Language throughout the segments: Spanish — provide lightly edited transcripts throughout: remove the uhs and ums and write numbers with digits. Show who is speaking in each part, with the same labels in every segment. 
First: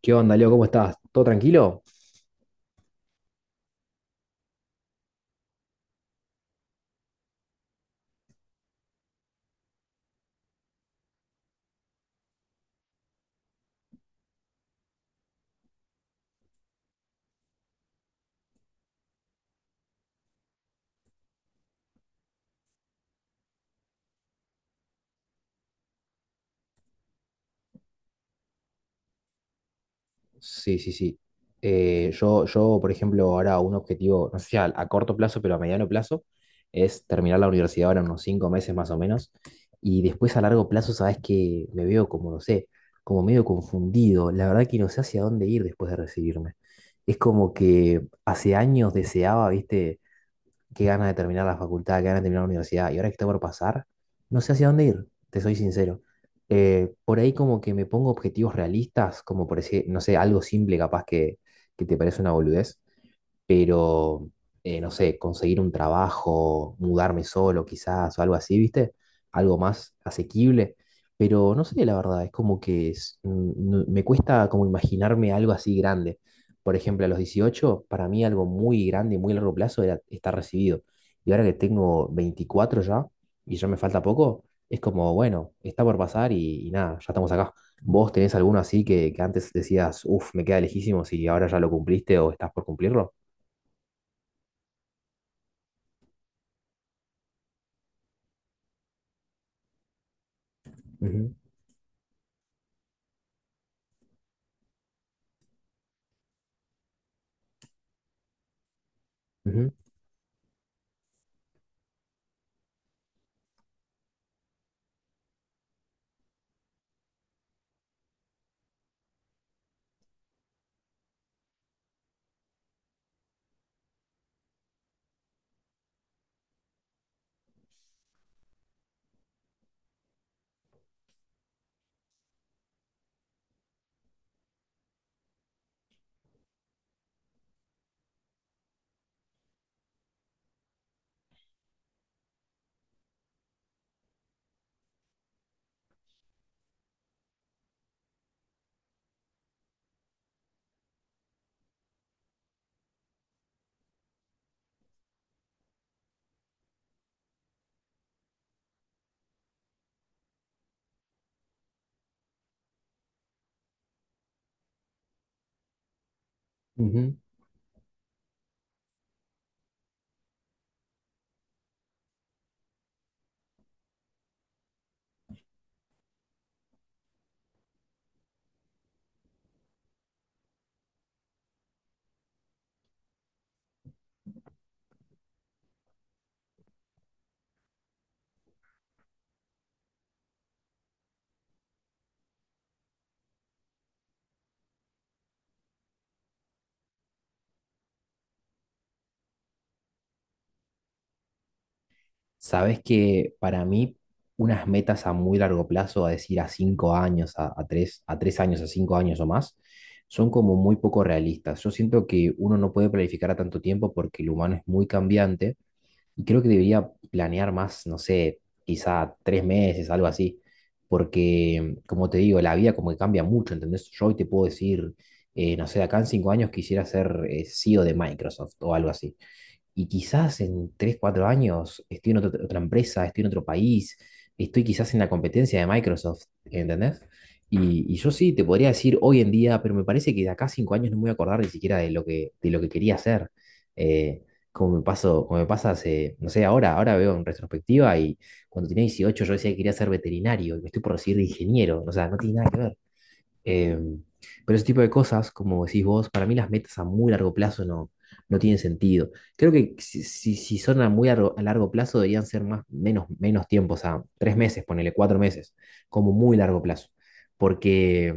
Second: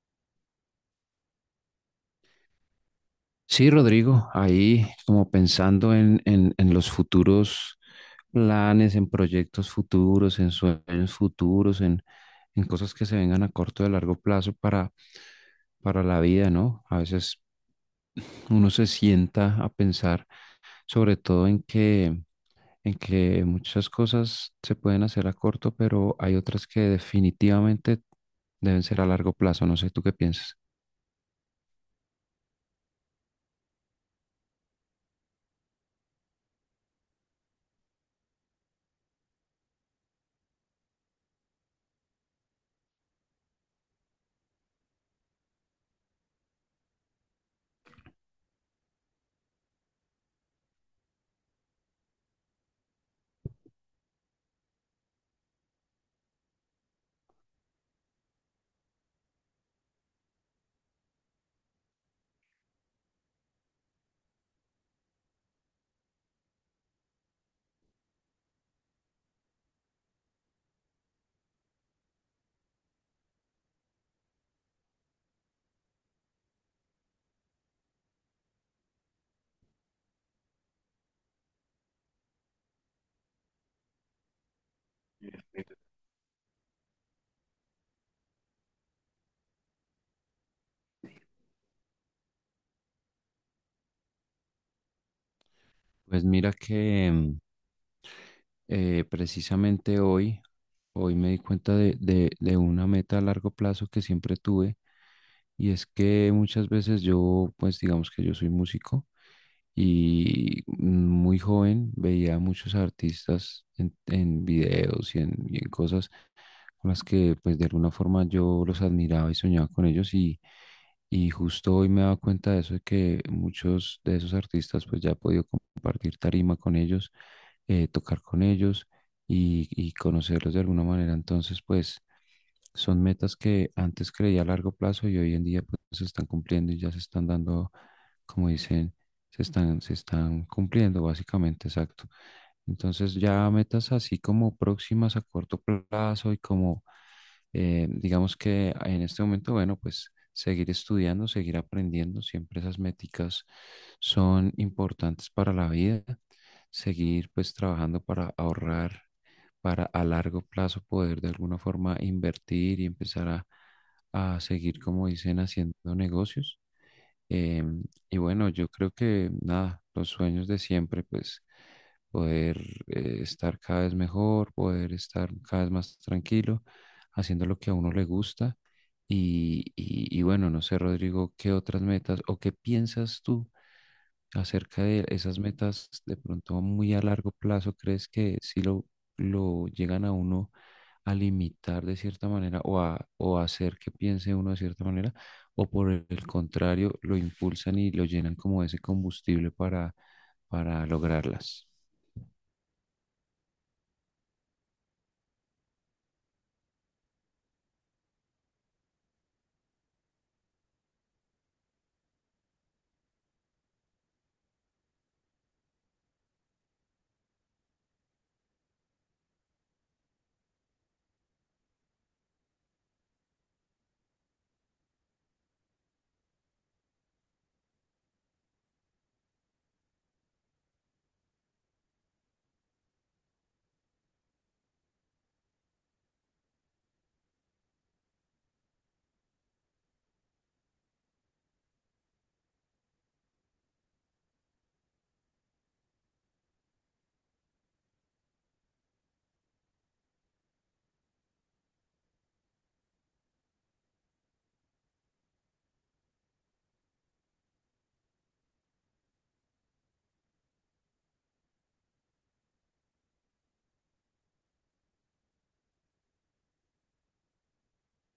Speaker 1: ¿Qué onda, Leo? ¿Cómo estás? ¿Todo tranquilo?
Speaker 2: Sí, Rodrigo, ahí como pensando en los futuros planes, en proyectos futuros, en sueños futuros, en cosas que se vengan a corto y a largo plazo para la vida, ¿no? A veces uno se sienta a pensar sobre todo en que muchas cosas se pueden hacer a corto, pero hay otras que definitivamente deben ser a largo plazo. No sé, ¿tú qué piensas?
Speaker 1: Sí, sí, sí. Yo, por ejemplo, ahora un objetivo, no sé si a corto plazo, pero a mediano plazo, es terminar la universidad ahora en unos 5 meses más o menos. Y después a largo plazo, sabes que me veo como, no sé, como medio confundido. La verdad que no sé hacia dónde ir después de recibirme. Es como que hace años deseaba, viste, qué ganas de terminar la facultad, qué ganas de terminar la universidad, y ahora que está por pasar, no sé hacia dónde ir, te soy sincero. Por ahí como que me pongo objetivos realistas, como por decir, no sé, algo simple capaz que te parece una boludez, pero no sé, conseguir un trabajo, mudarme solo quizás o algo así, ¿viste? Algo más asequible, pero no sé, la verdad, es como que me cuesta como imaginarme algo así grande. Por ejemplo, a los 18 para mí algo muy grande y muy largo plazo era estar recibido. Y ahora que tengo 24 ya, y ya me falta poco, es como, bueno, está por pasar y nada, ya estamos acá. ¿Vos tenés alguno así que antes decías, uff, me queda lejísimos y ahora ya lo cumpliste o estás por cumplirlo?
Speaker 2: Pues mira que precisamente hoy me
Speaker 1: Ujú,
Speaker 2: di cuenta de una meta a largo plazo que siempre tuve, y es que muchas veces yo, pues digamos que yo soy músico,
Speaker 1: ujú,
Speaker 2: y muy joven veía a muchos artistas en videos y en cosas con las que pues de alguna forma yo los admiraba y soñaba con ellos, y justo hoy me he dado cuenta de eso, de que muchos de esos artistas pues ya he podido compartir tarima con ellos, tocar con ellos y conocerlos de alguna manera. Entonces pues son metas que antes creía a largo plazo y hoy en día pues se están cumpliendo y ya se están dando, como dicen, se están cumpliendo básicamente, exacto. Entonces ya metas así como próximas a corto plazo y como digamos que en este momento, bueno, pues seguir estudiando, seguir aprendiendo, siempre esas métricas son importantes para la vida. Seguir pues trabajando para ahorrar, para a largo plazo poder de alguna forma invertir y empezar a seguir, como dicen, haciendo negocios.
Speaker 1: ujú.
Speaker 2: Em, y bueno, yo creo que nada, los sueños de siempre, pues poder estar cada vez mejor, poder estar cada vez más tranquilo, haciendo lo que a uno le gusta. Y bueno, no sé, Rodrigo, ¿qué otras metas o qué piensas tú? Acerca de esas metas de pronto muy a largo plazo, ¿crees que si lo llegan a uno a limitar de cierta manera, o a hacer que piense uno de cierta manera? ¿O por el contrario, lo impulsan y lo llenan como ese combustible para lograrlas?
Speaker 1: Sabes que para mí unas metas a muy largo plazo, a decir a 5 años, a tres años, a 5 años o más, son como muy poco realistas. Yo siento que uno no puede planificar a tanto tiempo porque el humano es muy cambiante y creo que debería planear más, no sé, quizá 3 meses, algo así, porque como te digo, la vida como que cambia mucho, ¿entendés? Yo hoy te puedo decir, no sé, de acá en 5 años quisiera ser CEO de Microsoft o algo así. Y quizás en 3 4 años estoy en otra empresa, estoy en otro país, estoy quizás en la competencia de Microsoft, ¿entendés? Y yo sí te podría decir hoy en día, pero me parece que de acá a 5 años no me voy a acordar ni siquiera de lo que quería hacer. Eh, Como me pasó, como me pasa hace, no sé, ahora veo en retrospectiva y cuando tenía 18 yo decía que quería ser veterinario y me estoy por recibir de ingeniero, o sea, no tiene nada que ver. Eh, pero ese tipo de cosas, como decís vos, para mí las metas a muy largo plazo no, no tienen sentido. Creo que si son a muy largo plazo deberían ser más, menos tiempo, o sea, tres meses, ponele 4 meses, como muy largo plazo. Porque,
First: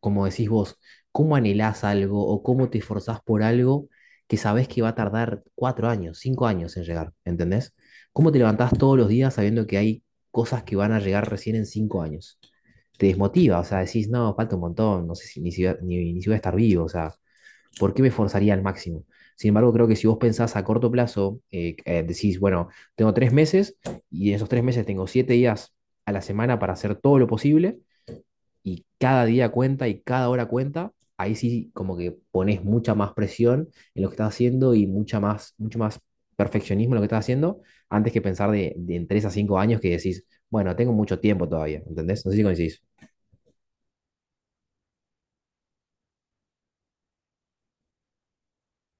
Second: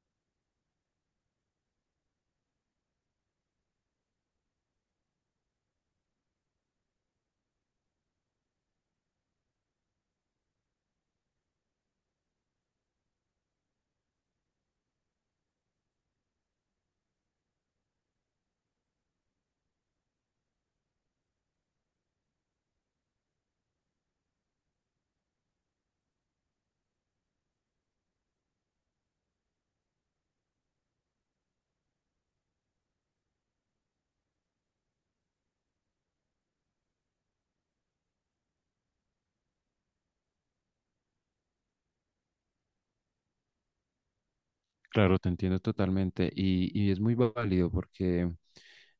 Speaker 1: como decís vos, ¿cómo anhelás algo o cómo te esforzás por algo que sabés que va a tardar 4 años, 5 años en llegar? ¿Entendés? ¿Cómo te levantás todos los días sabiendo que hay cosas que van a llegar recién en 5 años? Te desmotiva, o sea, decís, no, falta un montón, no sé si ni si, ni si voy a estar vivo, o sea, ¿por qué me forzaría al máximo? Sin embargo, creo que si vos pensás a corto plazo, decís, bueno, tengo 3 meses y en esos 3 meses tengo 7 días a la semana para hacer todo lo posible y cada día cuenta y cada hora cuenta, ahí sí como que pones mucha más presión en lo que estás haciendo y mucha más, mucho más perfeccionismo en lo que estás haciendo antes que pensar de en 3 a 5 años que decís, bueno, tengo mucho tiempo todavía, ¿entendés? No sé si coincidís.
Speaker 2: Claro, te entiendo totalmente, y es muy válido porque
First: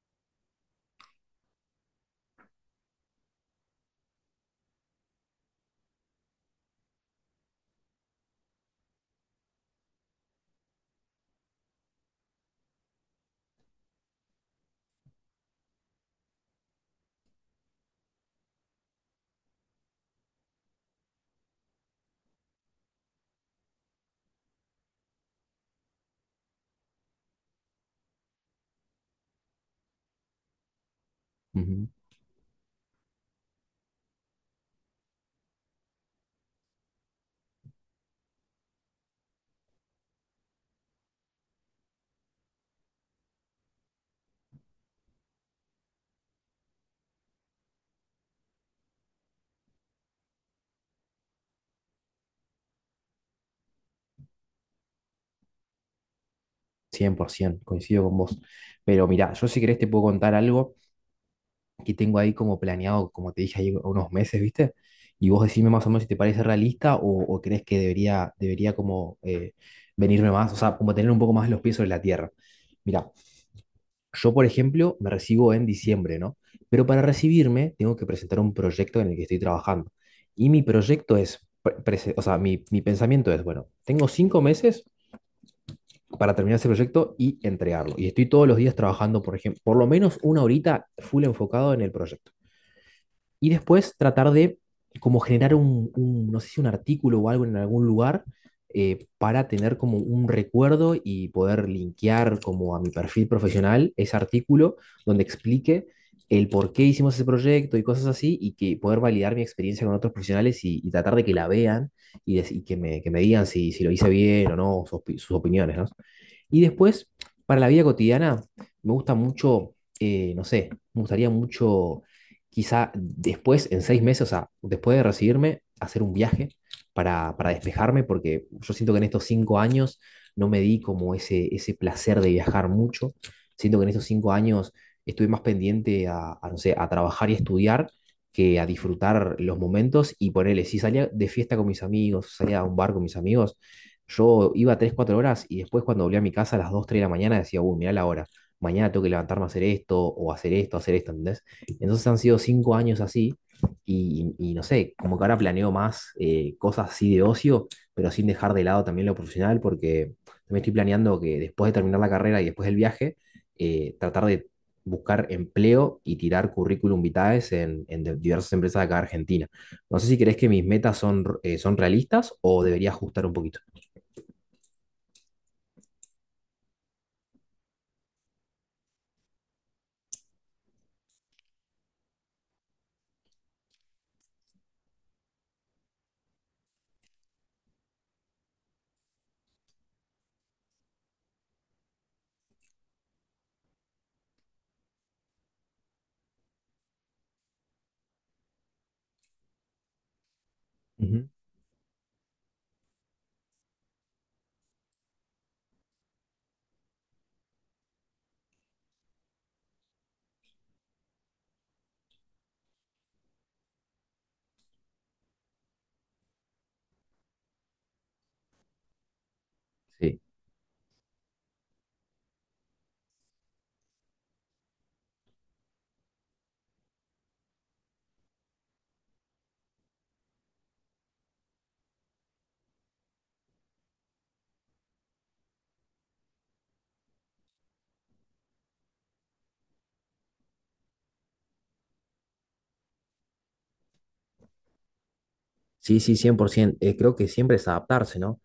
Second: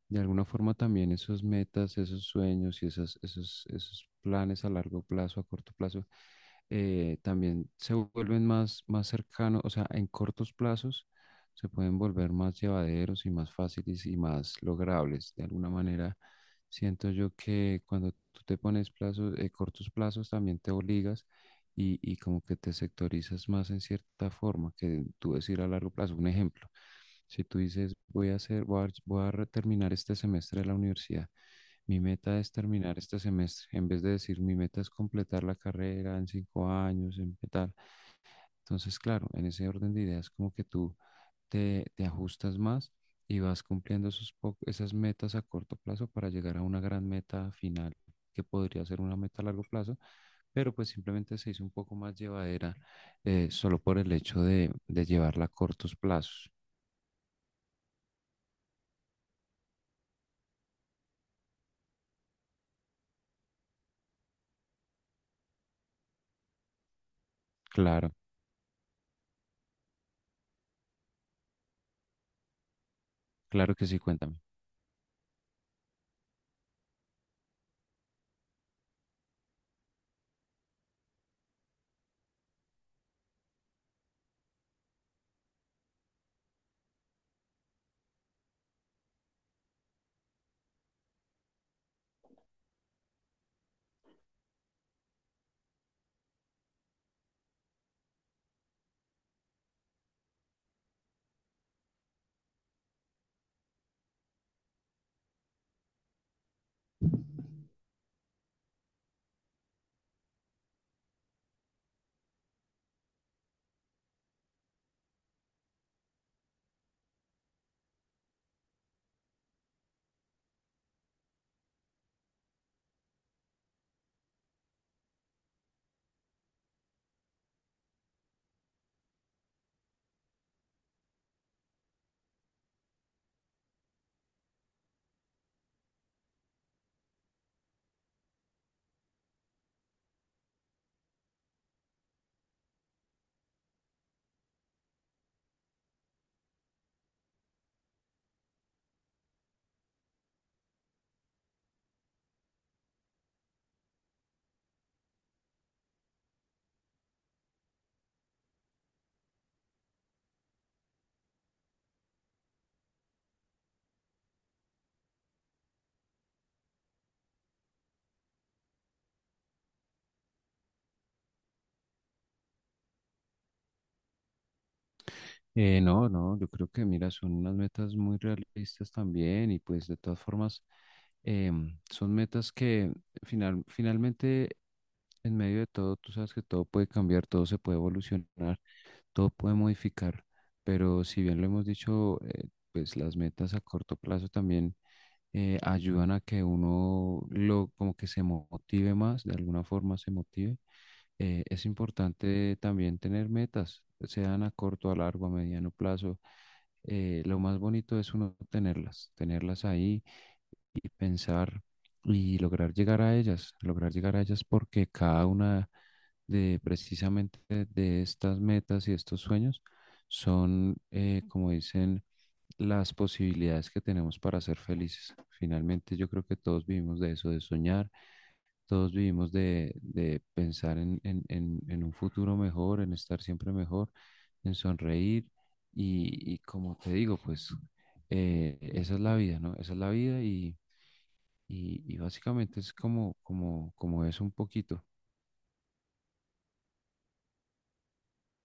Speaker 2: de alguna forma también esos metas, esos sueños y esos planes a largo plazo, a corto plazo, también se vuelven más cercanos, o sea, en cortos plazos se pueden volver más llevaderos y más fáciles y más logrables. De alguna manera, siento yo que cuando tú te pones plazos, cortos plazos, también te obligas y como que te sectorizas más en cierta forma que tú decir a largo plazo. Un ejemplo. Si tú dices, voy a hacer, voy a, voy a terminar este semestre de la universidad,
Speaker 1: Ujú.
Speaker 2: mi meta es terminar este semestre, en vez de decir, mi meta es completar la carrera en 5 años, en tal. Entonces, claro, en ese orden de ideas, como que tú te ajustas más y vas cumpliendo esas metas a corto plazo para llegar a una gran meta final, que podría ser una meta a largo plazo, pero pues simplemente se hizo un poco más llevadera solo por el hecho de llevarla a cortos plazos.
Speaker 1: 100%, coincido con vos. Pero mirá, yo si querés te puedo contar algo que tengo ahí como planeado, como te dije, ahí unos meses, ¿viste? Y vos decime más o menos si te parece realista o crees que
Speaker 2: Claro,
Speaker 1: debería como venirme más, o sea, como tener un poco más los pies sobre la tierra. Mirá,
Speaker 2: claro que sí,
Speaker 1: yo
Speaker 2: cuéntame.
Speaker 1: por ejemplo me recibo en diciembre, ¿no? Pero para recibirme tengo que presentar un proyecto en el que estoy trabajando. Y mi proyecto es, o sea, mi pensamiento es, bueno, tengo 5 meses para terminar ese proyecto y entregarlo. Y estoy todos los días trabajando, por ejemplo, por lo menos una horita full enfocado en el proyecto. Y después tratar de como generar un, no sé si un artículo o algo en algún lugar para tener como un recuerdo y poder linkear como a mi perfil profesional ese artículo donde explique el por qué hicimos ese proyecto y cosas así, y que poder validar mi experiencia con otros profesionales y tratar de que la vean y que me digan si lo hice bien o no, sus opiniones, ¿no? Y después, para la vida cotidiana, me gusta mucho, no sé, me gustaría mucho, quizá después, en 6 meses, o sea, después de recibirme, hacer un viaje para despejarme, porque yo siento que en estos 5 años no me di como ese placer de viajar mucho. Siento que en estos cinco años estuve más pendiente a, no sé, a trabajar y estudiar que a disfrutar los momentos y ponerle, si salía de fiesta con mis amigos, salía a un bar con mis amigos, yo iba 3 4 horas y después cuando volví a mi casa a las 2 3 de la mañana decía, uy, mirá la hora, mañana tengo que levantarme a hacer esto o hacer esto, ¿entendés? Entonces han sido 5 años así y no sé, como que ahora planeo más cosas así de ocio, pero sin dejar de lado también lo profesional porque me estoy planeando que después de terminar la carrera y después del viaje, tratar de buscar empleo y tirar currículum vitae en diversas empresas de acá de Argentina. No sé si crees que mis metas son realistas o debería ajustar un poquito.
Speaker 2: No, no, yo creo que mira, son unas metas muy realistas también y pues de todas formas, son metas que finalmente, en medio de todo, tú sabes que todo puede cambiar, todo se puede evolucionar, todo puede modificar, pero si bien lo hemos dicho, pues las metas a corto plazo también ayudan a que uno lo como que se motive más, de alguna forma se motive.
Speaker 1: Ujú.
Speaker 2: Eh, es importante también tener metas, sean a corto, a largo, a mediano plazo. Lo más bonito es uno tenerlas, tenerlas ahí y pensar y lograr llegar a ellas, lograr llegar a ellas porque cada una, de precisamente de estas metas y estos sueños
Speaker 1: Sí,
Speaker 2: son, como dicen, las posibilidades que tenemos para ser felices. Finalmente, yo creo que todos vivimos de eso, de soñar, todos vivimos de pensar en un futuro mejor, en estar siempre mejor, en sonreír, y como te digo, pues, esa es la vida, ¿no? Esa es la vida, y básicamente es como es un poquito.
Speaker 1: sí, sí, 100%. Creo que siempre es adaptarse, ¿no?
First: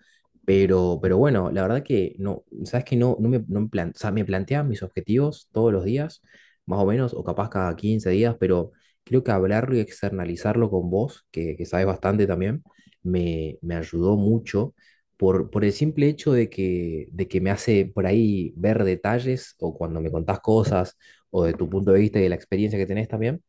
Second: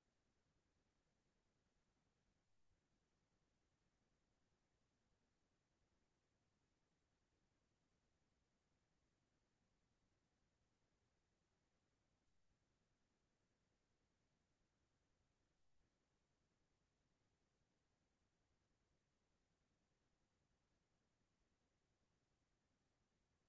Speaker 1: Pero bueno, la verdad que no, sabes que no, o sea, me plantean mis objetivos todos los días, más o menos, o capaz cada 15 días, pero creo que hablarlo y externalizarlo con vos, que sabes bastante también, me ayudó mucho por el simple hecho de que me hace por ahí ver detalles o cuando me contás cosas o de tu punto de vista y de la experiencia que tenés también.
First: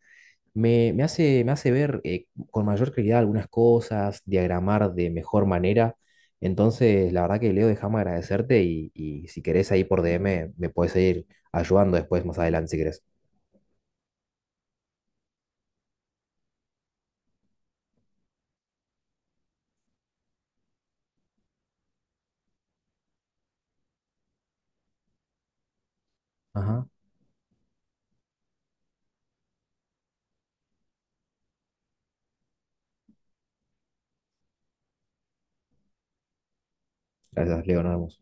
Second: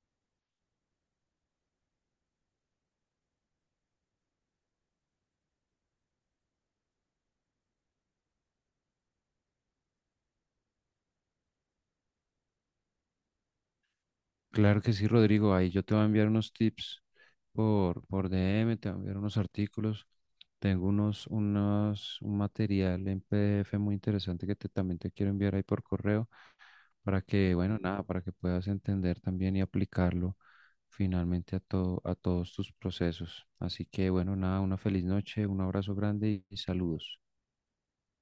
Speaker 1: Me hace ver con mayor claridad algunas cosas, diagramar de mejor manera. Entonces, la verdad que Leo, déjame agradecerte y si querés ahí por DM me puedes seguir ayudando después, más adelante, si querés.
Speaker 2: Claro que sí, Rodrigo, ahí yo te voy a enviar unos tips por DM, te voy a enviar unos artículos. Tengo un material en PDF muy interesante, también te quiero enviar ahí por correo
Speaker 1: Ajá.
Speaker 2: para que, bueno, nada, para que puedas entender también y aplicarlo finalmente a todos tus procesos. Así que, bueno, nada, una feliz noche, un abrazo grande y saludos.
Speaker 1: Gracias, Leo, nos vemos.